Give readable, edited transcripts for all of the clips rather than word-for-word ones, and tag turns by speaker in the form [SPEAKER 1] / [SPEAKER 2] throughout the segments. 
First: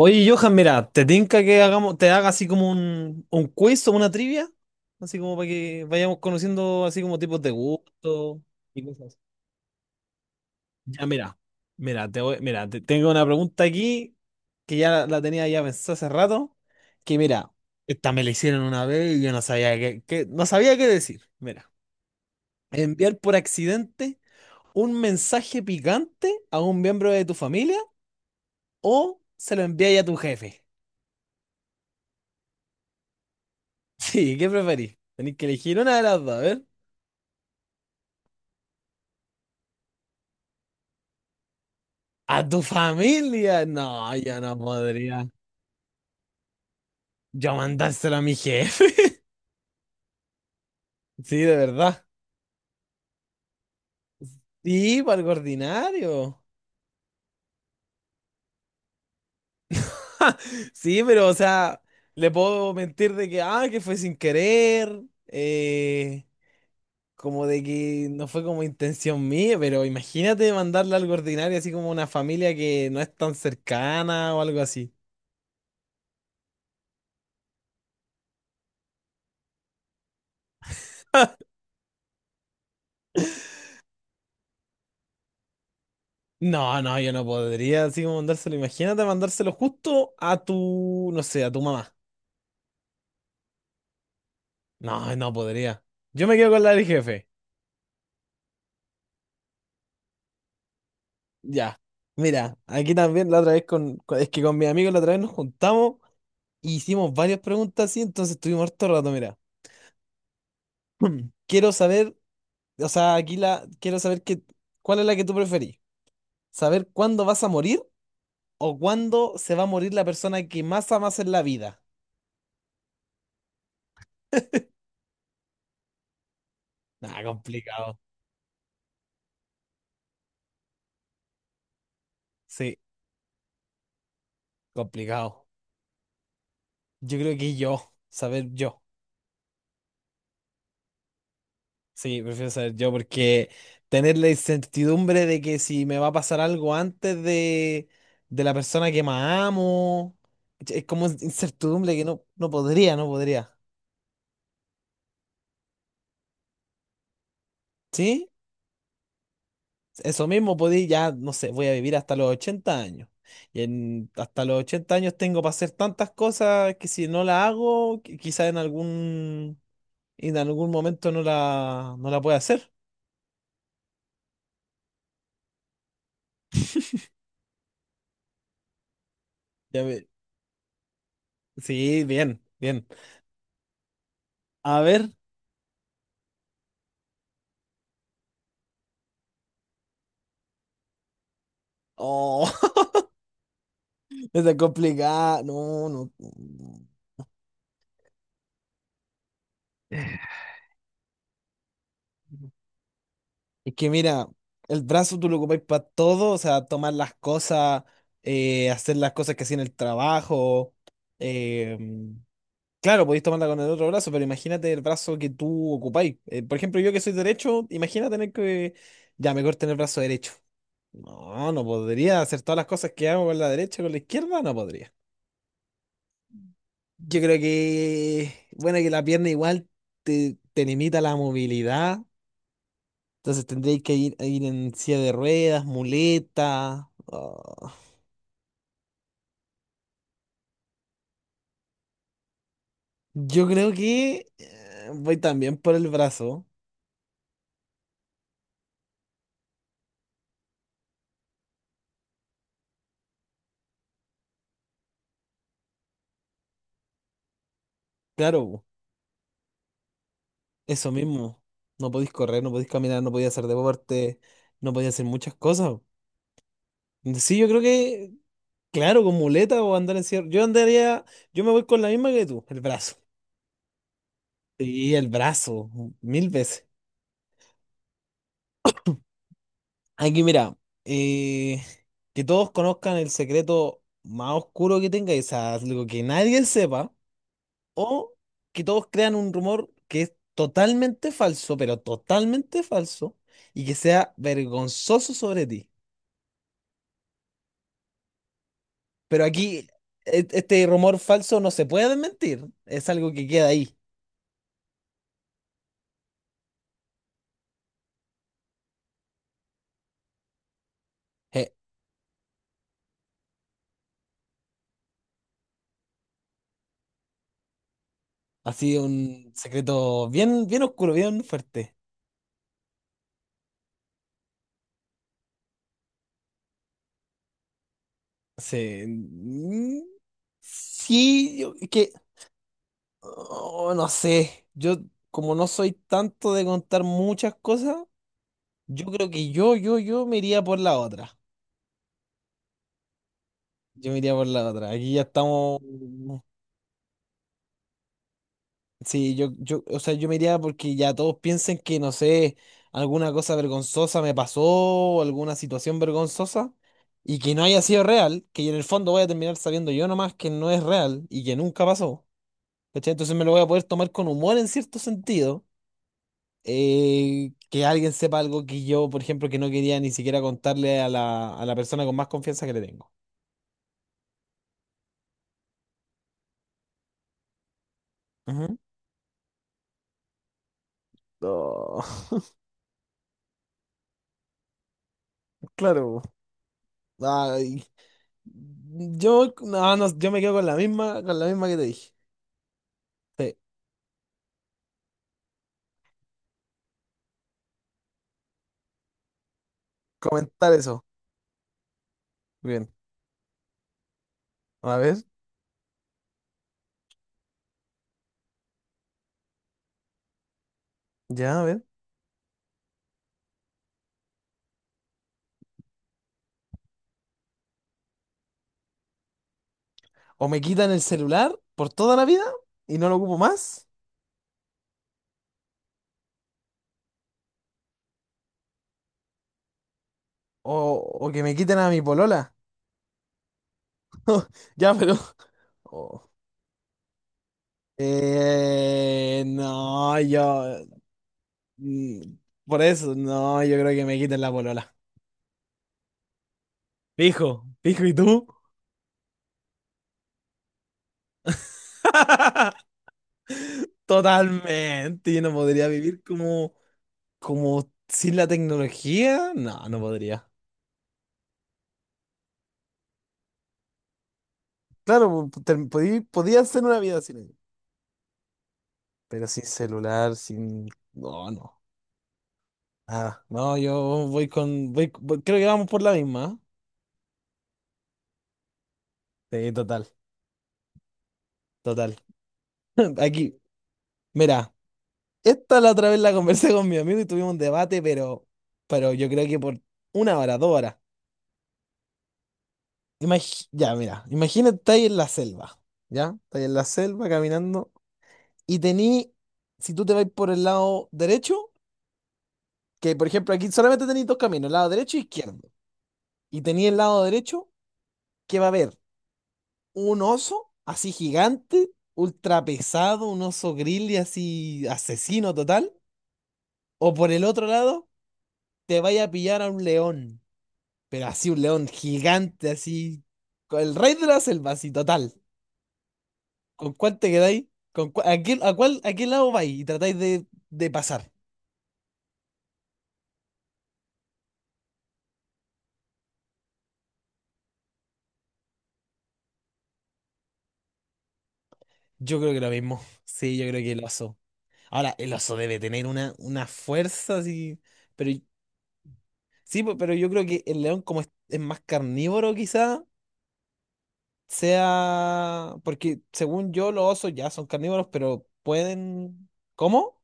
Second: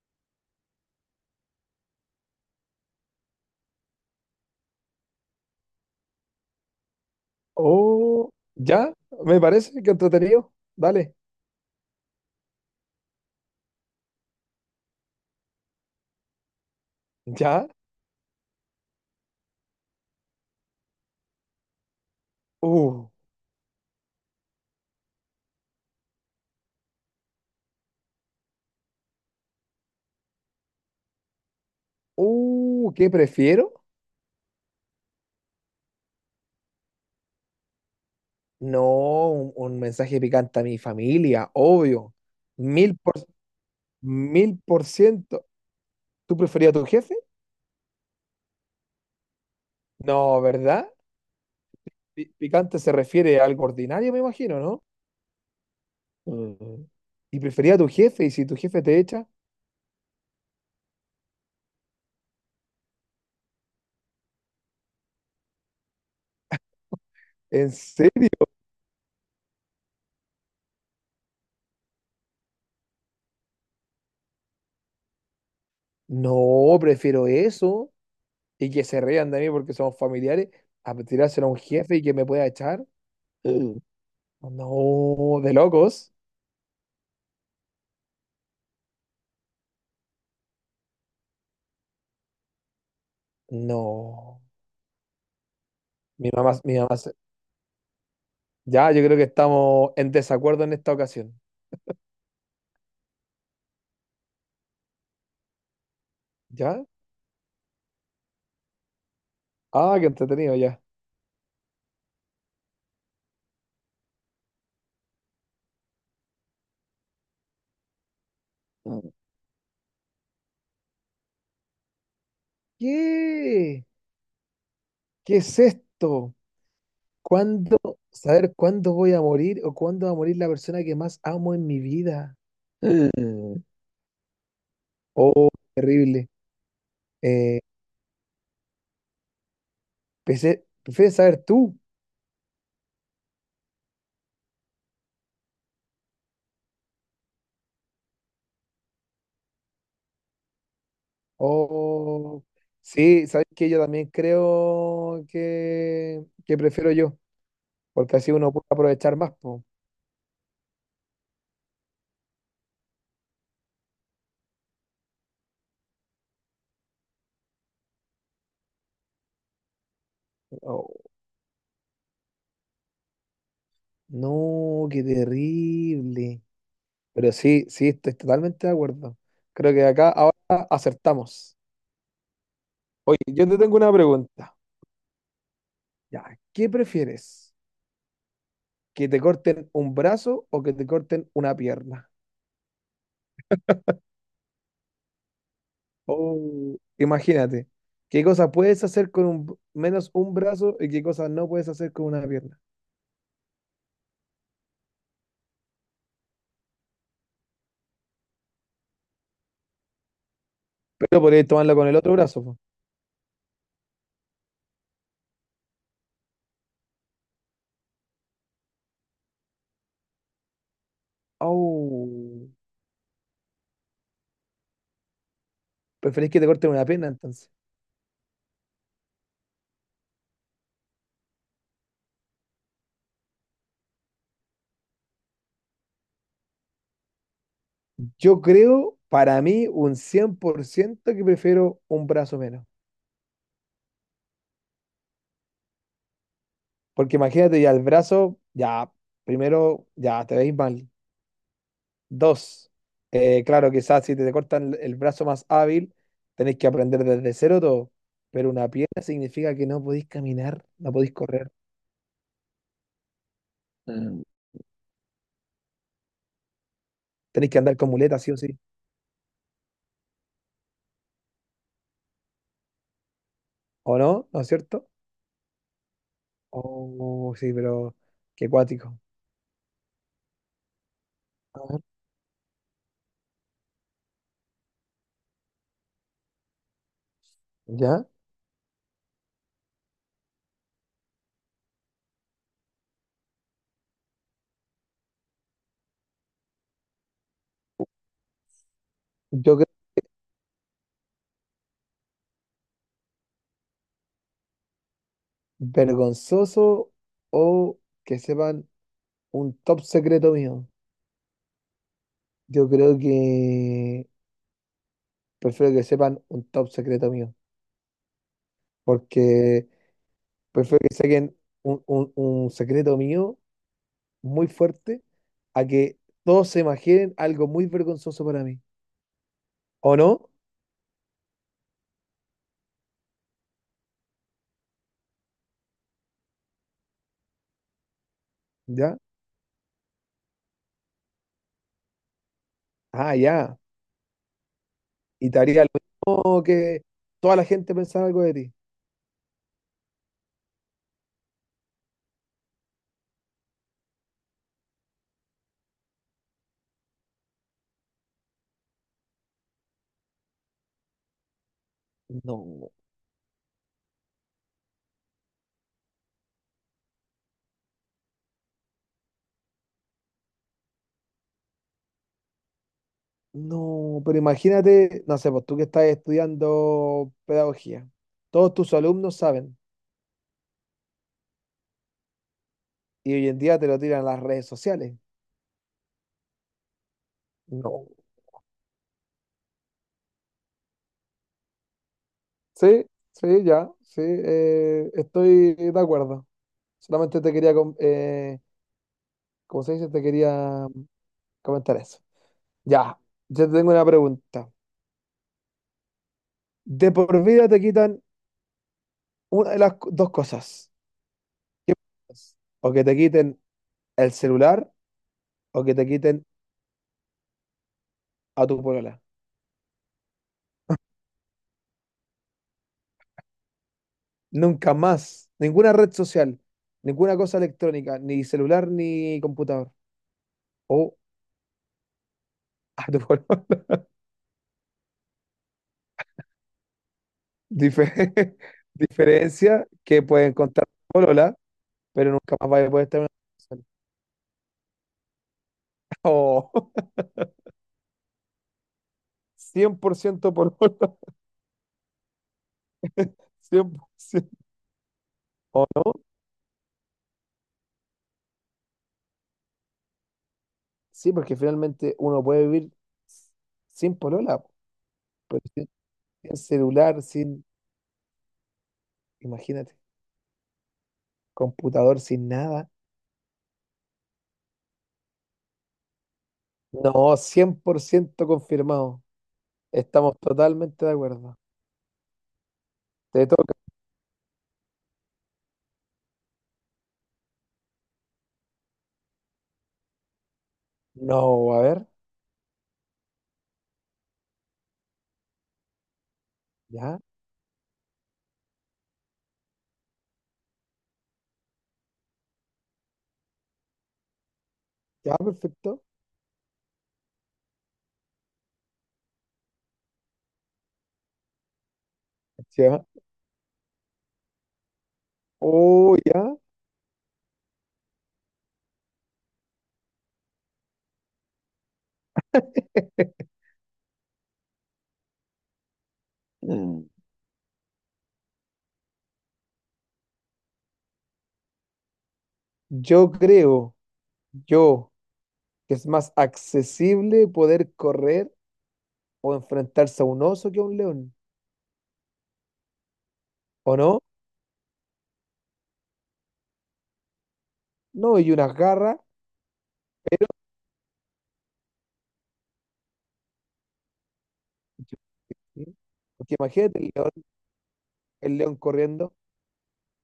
[SPEAKER 1] Oye, Johan, mira, ¿te tinca que te haga así como un quiz o una trivia? Así como para que vayamos conociendo así como tipos de
[SPEAKER 2] Oh,
[SPEAKER 1] gusto y
[SPEAKER 2] ya,
[SPEAKER 1] cosas así.
[SPEAKER 2] me parece que entretenido.
[SPEAKER 1] Ya,
[SPEAKER 2] Dale,
[SPEAKER 1] mira, te voy- mira, te- tengo una pregunta aquí que ya la tenía ya pensada hace rato, que mira,
[SPEAKER 2] ya.
[SPEAKER 1] esta me la hicieron una vez y yo no sabía no sabía qué decir. Mira,
[SPEAKER 2] Uh,
[SPEAKER 1] enviar por accidente un mensaje picante a un miembro de tu familia o se lo envías a tu jefe.
[SPEAKER 2] ¿Qué prefiero?
[SPEAKER 1] Sí, ¿qué preferís? Tenéis que elegir una de las dos, a ver.
[SPEAKER 2] No, un mensaje picante a mi familia, obvio.
[SPEAKER 1] ¿A tu
[SPEAKER 2] Mil por,
[SPEAKER 1] familia? No, yo no
[SPEAKER 2] mil por
[SPEAKER 1] podría.
[SPEAKER 2] ciento. ¿Tú preferías a tu jefe?
[SPEAKER 1] Yo mandárselo a mi jefe.
[SPEAKER 2] No, ¿verdad?
[SPEAKER 1] Sí, de verdad.
[SPEAKER 2] Pi- Picante se refiere a algo ordinario, me imagino, ¿no?
[SPEAKER 1] Y para el ordinario.
[SPEAKER 2] Mm. ¿Y prefería a tu jefe? ¿Y si tu jefe te echa?
[SPEAKER 1] Sí, pero o sea, le puedo mentir de que, ah, que fue sin querer, eh, como de
[SPEAKER 2] ¿En
[SPEAKER 1] que no
[SPEAKER 2] serio?
[SPEAKER 1] fue como intención mía, pero imagínate mandarle algo ordinario, así como una familia que no es tan cercana o algo así.
[SPEAKER 2] No, prefiero eso y que se rían de mí porque somos familiares a tirárselo a un jefe y que me pueda echar. No, de locos.
[SPEAKER 1] No, no, yo no podría así como mandárselo. Imagínate mandárselo justo a tu, no sé, a tu mamá.
[SPEAKER 2] No.
[SPEAKER 1] No, no podría. Yo
[SPEAKER 2] Mi
[SPEAKER 1] me quedo
[SPEAKER 2] mamá,
[SPEAKER 1] con la
[SPEAKER 2] mi
[SPEAKER 1] del
[SPEAKER 2] mamá. se-
[SPEAKER 1] jefe.
[SPEAKER 2] Ya, yo creo que estamos en desacuerdo en esta ocasión.
[SPEAKER 1] Ya. Mira, aquí también la otra vez es que con mis amigos la otra vez nos juntamos e
[SPEAKER 2] ¿Ya?
[SPEAKER 1] hicimos varias preguntas así, entonces estuvimos harto rato, mira.
[SPEAKER 2] Ah, qué entretenido, ya.
[SPEAKER 1] Quiero saber, o sea, quiero saber que, ¿cuál es la que tú preferís? ¿Saber cuándo vas a morir o cuándo se va a morir la persona que más amas en la vida?
[SPEAKER 2] ¿Qué? ¿Qué es esto?
[SPEAKER 1] Ah,
[SPEAKER 2] ¿Cuándo?
[SPEAKER 1] complicado.
[SPEAKER 2] ¿Saber cuándo voy a morir o cuándo va a morir la persona que más amo en mi vida?
[SPEAKER 1] Sí,
[SPEAKER 2] Mm.
[SPEAKER 1] complicado.
[SPEAKER 2] Oh, terrible.
[SPEAKER 1] Yo creo que
[SPEAKER 2] Eh,
[SPEAKER 1] yo, saber yo.
[SPEAKER 2] pensé- ¿prefieres saber tú?
[SPEAKER 1] Sí, prefiero saber yo porque tener la incertidumbre de que si me va a pasar algo antes de la persona que más amo, es como incertidumbre que no,
[SPEAKER 2] Oh,
[SPEAKER 1] no podría, no
[SPEAKER 2] sí, sabes
[SPEAKER 1] podría.
[SPEAKER 2] que yo también creo que prefiero yo. Porque
[SPEAKER 1] ¿Sí?
[SPEAKER 2] así uno puede aprovechar más, po.
[SPEAKER 1] Eso mismo podía, ya, no sé, voy a vivir hasta los 80 años. Hasta los 80 años tengo para hacer tantas cosas que si no la hago, quizá en algún
[SPEAKER 2] Oh,
[SPEAKER 1] momento no la pueda hacer.
[SPEAKER 2] no, qué terrible. Pero sí, sí, estoy totalmente de acuerdo. Creo
[SPEAKER 1] Ya
[SPEAKER 2] que
[SPEAKER 1] ve-
[SPEAKER 2] acá ahora acertamos.
[SPEAKER 1] Sí, bien, bien.
[SPEAKER 2] Oye, yo te tengo una pregunta.
[SPEAKER 1] A ver.
[SPEAKER 2] Ya, ¿qué prefieres? ¿Que te corten un brazo o que te corten una pierna?
[SPEAKER 1] Oh, está complicada. No, no.
[SPEAKER 2] Oh,
[SPEAKER 1] No.
[SPEAKER 2] imagínate, ¿qué cosas puedes hacer con un, menos un brazo y qué cosas no puedes hacer con una pierna?
[SPEAKER 1] Es que mira, el brazo tú lo ocupáis para todo, o sea, tomar las cosas, hacer las cosas que hacía en el trabajo.
[SPEAKER 2] Pero podrías tomarlo
[SPEAKER 1] eh,
[SPEAKER 2] con el otro brazo, po.
[SPEAKER 1] claro, podéis tomarla con el otro brazo, pero imagínate el brazo que tú ocupáis. Por ejemplo, yo que soy derecho, imagina tener que... Ya, mejor tener el brazo derecho. No, no podría hacer
[SPEAKER 2] Oh,
[SPEAKER 1] todas las cosas que hago con la derecha, con la izquierda, no podría.
[SPEAKER 2] ¿preferís que te corten una pierna
[SPEAKER 1] Yo creo
[SPEAKER 2] entonces?
[SPEAKER 1] que, bueno, que la pierna igual te limita la movilidad, entonces tendréis que ir en silla de ruedas, muleta. Ah.
[SPEAKER 2] Yo creo, para mí, un 100% que prefiero un brazo menos.
[SPEAKER 1] Yo creo que voy también por el brazo,
[SPEAKER 2] Porque imagínate, ya el brazo, ya, primero, ya te veis mal. Dos, claro, quizás si te cortan el brazo más hábil, tenéis que aprender desde cero todo.
[SPEAKER 1] claro,
[SPEAKER 2] Pero
[SPEAKER 1] po,
[SPEAKER 2] una pierna significa que no podéis caminar,
[SPEAKER 1] eso
[SPEAKER 2] no podéis
[SPEAKER 1] mismo.
[SPEAKER 2] correr.
[SPEAKER 1] No podéis correr, no podéis caminar, no podéis hacer deporte,
[SPEAKER 2] Mm,
[SPEAKER 1] no podéis hacer muchas cosas. Sí, yo
[SPEAKER 2] tenéis que
[SPEAKER 1] creo
[SPEAKER 2] andar con
[SPEAKER 1] que,
[SPEAKER 2] muletas, sí o sí.
[SPEAKER 1] claro, con muleta o andar en silla. Yo me voy con la misma que tú, el brazo.
[SPEAKER 2] ¿O no? ¿No es cierto?
[SPEAKER 1] Sí, el brazo, mil veces.
[SPEAKER 2] Oh, sí, pero qué cuático.
[SPEAKER 1] Aquí mira, eh,
[SPEAKER 2] A ver,
[SPEAKER 1] que todos conozcan el secreto más oscuro que tengáis, o sea, algo que nadie sepa,
[SPEAKER 2] ¿ya?
[SPEAKER 1] o que todos crean un rumor que es totalmente falso, pero totalmente falso, y que sea vergonzoso sobre ti. Pero
[SPEAKER 2] Yo
[SPEAKER 1] aquí
[SPEAKER 2] creo
[SPEAKER 1] este rumor falso no se puede desmentir, es algo que queda ahí.
[SPEAKER 2] vergonzoso o que sepan un top secreto mío.
[SPEAKER 1] Eh,
[SPEAKER 2] Yo creo que prefiero que sepan un top secreto mío,
[SPEAKER 1] Ha sido un
[SPEAKER 2] porque
[SPEAKER 1] secreto bien, bien
[SPEAKER 2] prefiero
[SPEAKER 1] oscuro,
[SPEAKER 2] que
[SPEAKER 1] bien
[SPEAKER 2] saquen
[SPEAKER 1] fuerte.
[SPEAKER 2] un secreto mío muy fuerte a que todos se imaginen algo muy vergonzoso para mí.
[SPEAKER 1] Sí,
[SPEAKER 2] ¿O no?
[SPEAKER 1] sí, es que oh, no sé, yo como no soy tanto de contar muchas cosas, yo
[SPEAKER 2] ¿Ya?
[SPEAKER 1] creo que yo me iría por la otra.
[SPEAKER 2] Ah, ya.
[SPEAKER 1] Yo me iría por la otra. Aquí ya
[SPEAKER 2] Y te
[SPEAKER 1] estamos.
[SPEAKER 2] haría lo mismo que toda la gente pensara algo de ti.
[SPEAKER 1] Sí, yo, o sea, yo me iría porque ya todos piensen que, no sé, alguna cosa vergonzosa me pasó o alguna situación vergonzosa y que no haya sido real, que en el fondo voy a terminar sabiendo yo nomás que no es real y que nunca pasó.
[SPEAKER 2] No,
[SPEAKER 1] ¿Cachai? Entonces me lo voy a poder tomar con humor en cierto sentido. Que alguien sepa algo que yo, por ejemplo, que no quería ni siquiera contarle a la persona con más confianza que le tengo.
[SPEAKER 2] no, pero imagínate, no sé, pues tú que estás estudiando pedagogía, todos
[SPEAKER 1] Ujú.
[SPEAKER 2] tus alumnos saben
[SPEAKER 1] No,
[SPEAKER 2] y hoy en día te lo tiran a las redes sociales.
[SPEAKER 1] claro. Ay,
[SPEAKER 2] No.
[SPEAKER 1] yo, no, no, yo me quedo con la misma que te dije.
[SPEAKER 2] Sí,
[SPEAKER 1] Sí,
[SPEAKER 2] sí, ya, sí, estoy de acuerdo. Solamente te quería, com- como se dice, te
[SPEAKER 1] comentar
[SPEAKER 2] quería
[SPEAKER 1] eso.
[SPEAKER 2] comentar eso.
[SPEAKER 1] Bien.
[SPEAKER 2] Ya, yo te tengo una pregunta.
[SPEAKER 1] A ver,
[SPEAKER 2] De por vida te quitan una de las co- dos cosas.
[SPEAKER 1] ya, a ver.
[SPEAKER 2] ¿Qué prefieres? ¿O que te quiten el celular o que te quiten a tu polola?
[SPEAKER 1] O me quitan el celular por toda la vida y no lo ocupo más.
[SPEAKER 2] Nunca más, ninguna red social, ninguna cosa electrónica, ni celular ni computador.
[SPEAKER 1] O,
[SPEAKER 2] O
[SPEAKER 1] o que me quiten a mi polola.
[SPEAKER 2] a tu polola.
[SPEAKER 1] Ya, pero. Oh.
[SPEAKER 2] Dife- diferencia
[SPEAKER 1] No,
[SPEAKER 2] que pueden contar.
[SPEAKER 1] yo.
[SPEAKER 2] Polola, pero
[SPEAKER 1] Mm,
[SPEAKER 2] nunca más
[SPEAKER 1] Por
[SPEAKER 2] vaya a poder
[SPEAKER 1] eso,
[SPEAKER 2] estar en una
[SPEAKER 1] no, yo
[SPEAKER 2] relación.
[SPEAKER 1] creo que me quiten la polola.
[SPEAKER 2] Oh,
[SPEAKER 1] Fijo, fijo, ¿y tú?
[SPEAKER 2] 100% por ciento por hora, 100%.
[SPEAKER 1] Totalmente, yo no podría
[SPEAKER 2] ¿O no?
[SPEAKER 1] vivir como sin la tecnología. No, no podría.
[SPEAKER 2] Sí, porque finalmente uno puede vivir sin polola, po,
[SPEAKER 1] Claro, po-
[SPEAKER 2] pero
[SPEAKER 1] te-
[SPEAKER 2] sin,
[SPEAKER 1] podí-
[SPEAKER 2] sin
[SPEAKER 1] podía hacer una vida
[SPEAKER 2] celular,
[SPEAKER 1] sin ella,
[SPEAKER 2] sin,
[SPEAKER 1] pero sin
[SPEAKER 2] imagínate,
[SPEAKER 1] celular, sin... No, no.
[SPEAKER 2] computador, sin nada.
[SPEAKER 1] Nada. No, yo voy con... voy- voy- creo que vamos por la misma.
[SPEAKER 2] No, 100% confirmado.
[SPEAKER 1] ¿Eh? Sí, total,
[SPEAKER 2] Estamos totalmente de acuerdo.
[SPEAKER 1] total.
[SPEAKER 2] Te
[SPEAKER 1] Aquí,
[SPEAKER 2] toca.
[SPEAKER 1] mira, esta la otra vez la conversé con mi amigo y tuvimos un debate, pero yo creo que por 1 hora, 2 horas.
[SPEAKER 2] No, a ver,
[SPEAKER 1] Ya, mira, imagínate, estáis en la selva, ¿ya? Estáis en la
[SPEAKER 2] ya,
[SPEAKER 1] selva caminando y si tú te vas por el lado derecho, que por ejemplo aquí solamente tenéis dos caminos, lado derecho e
[SPEAKER 2] ya,
[SPEAKER 1] izquierdo,
[SPEAKER 2] perfecto.
[SPEAKER 1] y tení el lado derecho que va a haber un oso así gigante, ultra
[SPEAKER 2] Ya.
[SPEAKER 1] pesado, un oso grizzly así asesino total,
[SPEAKER 2] Oh, ya.
[SPEAKER 1] o por el otro lado te vaya a pillar a un león, pero así un león gigante, así, con el rey de la selva, así total. ¿Con cuál te quedáis? ¿Con cua- a qué, a cuál, A qué lado vais? Y tratáis de pasar.
[SPEAKER 2] Yo creo, yo que es más accesible poder correr o enfrentarse a un oso que a un león,
[SPEAKER 1] Yo creo que lo mismo. Sí, yo creo que
[SPEAKER 2] ¿o
[SPEAKER 1] el
[SPEAKER 2] no?
[SPEAKER 1] oso. Ahora, el oso debe tener una fuerza así. Pero
[SPEAKER 2] No,
[SPEAKER 1] y-
[SPEAKER 2] y unas garras.
[SPEAKER 1] sí, pero yo creo que el león, como es más carnívoro, quizá
[SPEAKER 2] Yo-
[SPEAKER 1] sea.
[SPEAKER 2] ¿sí?
[SPEAKER 1] Porque
[SPEAKER 2] Porque
[SPEAKER 1] según yo,
[SPEAKER 2] imagínate
[SPEAKER 1] los osos ya son carnívoros, pero
[SPEAKER 2] el león corriendo,
[SPEAKER 1] pueden. ¿Cómo?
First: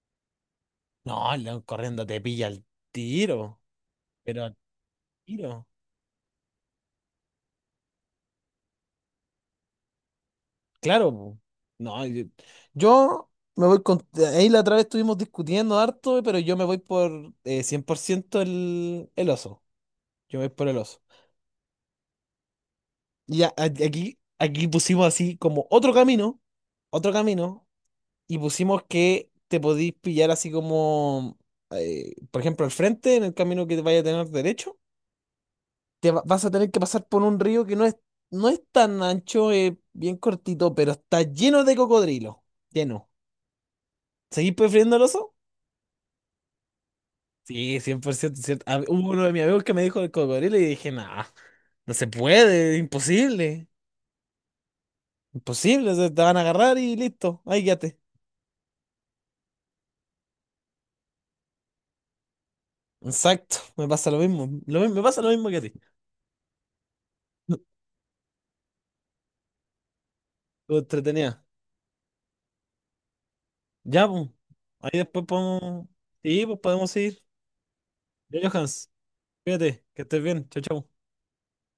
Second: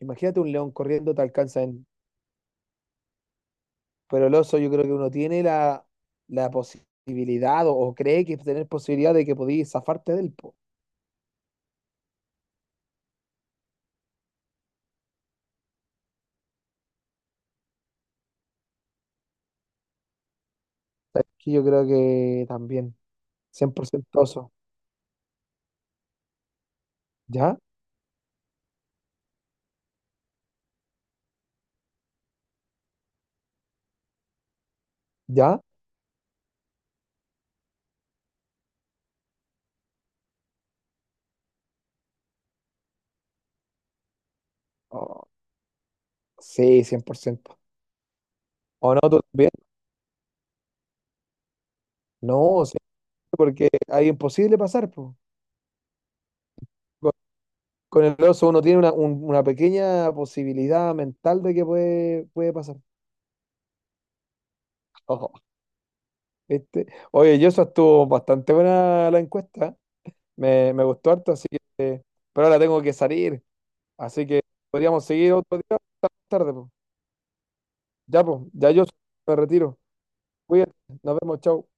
[SPEAKER 2] imagínate un león corriendo te
[SPEAKER 1] No, el león
[SPEAKER 2] alcanza en...
[SPEAKER 1] corriendo te pilla al tiro.
[SPEAKER 2] Pero el
[SPEAKER 1] Pero al
[SPEAKER 2] oso yo creo que uno tiene
[SPEAKER 1] tiro.
[SPEAKER 2] la, la posibilidad o cree que tener posibilidad de que podías zafarte del po.
[SPEAKER 1] Claro, po. No, yo me voy con... Ahí la otra vez estuvimos discutiendo harto, pero yo me voy por 100% el oso. Yo me voy por el oso.
[SPEAKER 2] ¿Sabes qué? Yo creo que también,
[SPEAKER 1] Y ya, a-
[SPEAKER 2] cien por
[SPEAKER 1] aquí,
[SPEAKER 2] ciento oso,
[SPEAKER 1] aquí pusimos así como otro
[SPEAKER 2] ¿ya?
[SPEAKER 1] camino, y pusimos que te podís pillar así como, por ejemplo, al frente, en el camino que vaya a tener derecho,
[SPEAKER 2] ¿Ya?
[SPEAKER 1] vas a tener que pasar por un río que no es tan ancho, bien cortito, pero está lleno de cocodrilo, lleno. ¿Seguís prefiriendo el
[SPEAKER 2] Oh,
[SPEAKER 1] oso?
[SPEAKER 2] sí, cien por ciento.
[SPEAKER 1] Sí, 100% cierto. Ah,
[SPEAKER 2] ¿O no
[SPEAKER 1] hubo
[SPEAKER 2] tú
[SPEAKER 1] uno de mis
[SPEAKER 2] también?
[SPEAKER 1] amigos que me dijo el cocodrilo y dije, nah, no se
[SPEAKER 2] No,
[SPEAKER 1] puede,
[SPEAKER 2] sí,
[SPEAKER 1] imposible,
[SPEAKER 2] porque hay imposible pasar, po.
[SPEAKER 1] imposible, o sea, te van a agarrar y listo, ahí quédate.
[SPEAKER 2] Con el oso uno tiene una, un- una pequeña posibilidad mental de que puede pasar.
[SPEAKER 1] Exacto, me pasa lo mismo, me pasa lo
[SPEAKER 2] Ojo,
[SPEAKER 1] mismo que a ti.
[SPEAKER 2] ¿viste? Oye, yo eso estuvo bastante buena la encuesta.
[SPEAKER 1] Lo
[SPEAKER 2] Me gustó harto,
[SPEAKER 1] entretenía.
[SPEAKER 2] así que... Pero ahora tengo que salir.
[SPEAKER 1] Ya,
[SPEAKER 2] Así
[SPEAKER 1] pues,
[SPEAKER 2] que
[SPEAKER 1] ahí
[SPEAKER 2] podríamos
[SPEAKER 1] después
[SPEAKER 2] seguir otro día
[SPEAKER 1] podemos,
[SPEAKER 2] más
[SPEAKER 1] sí,
[SPEAKER 2] tarde.
[SPEAKER 1] pues
[SPEAKER 2] Po.
[SPEAKER 1] podemos ir. Ya,
[SPEAKER 2] Yo
[SPEAKER 1] Johans,
[SPEAKER 2] me retiro.
[SPEAKER 1] cuídate, que estés bien, chao,
[SPEAKER 2] Cuídate,
[SPEAKER 1] chao.
[SPEAKER 2] nos vemos, chao.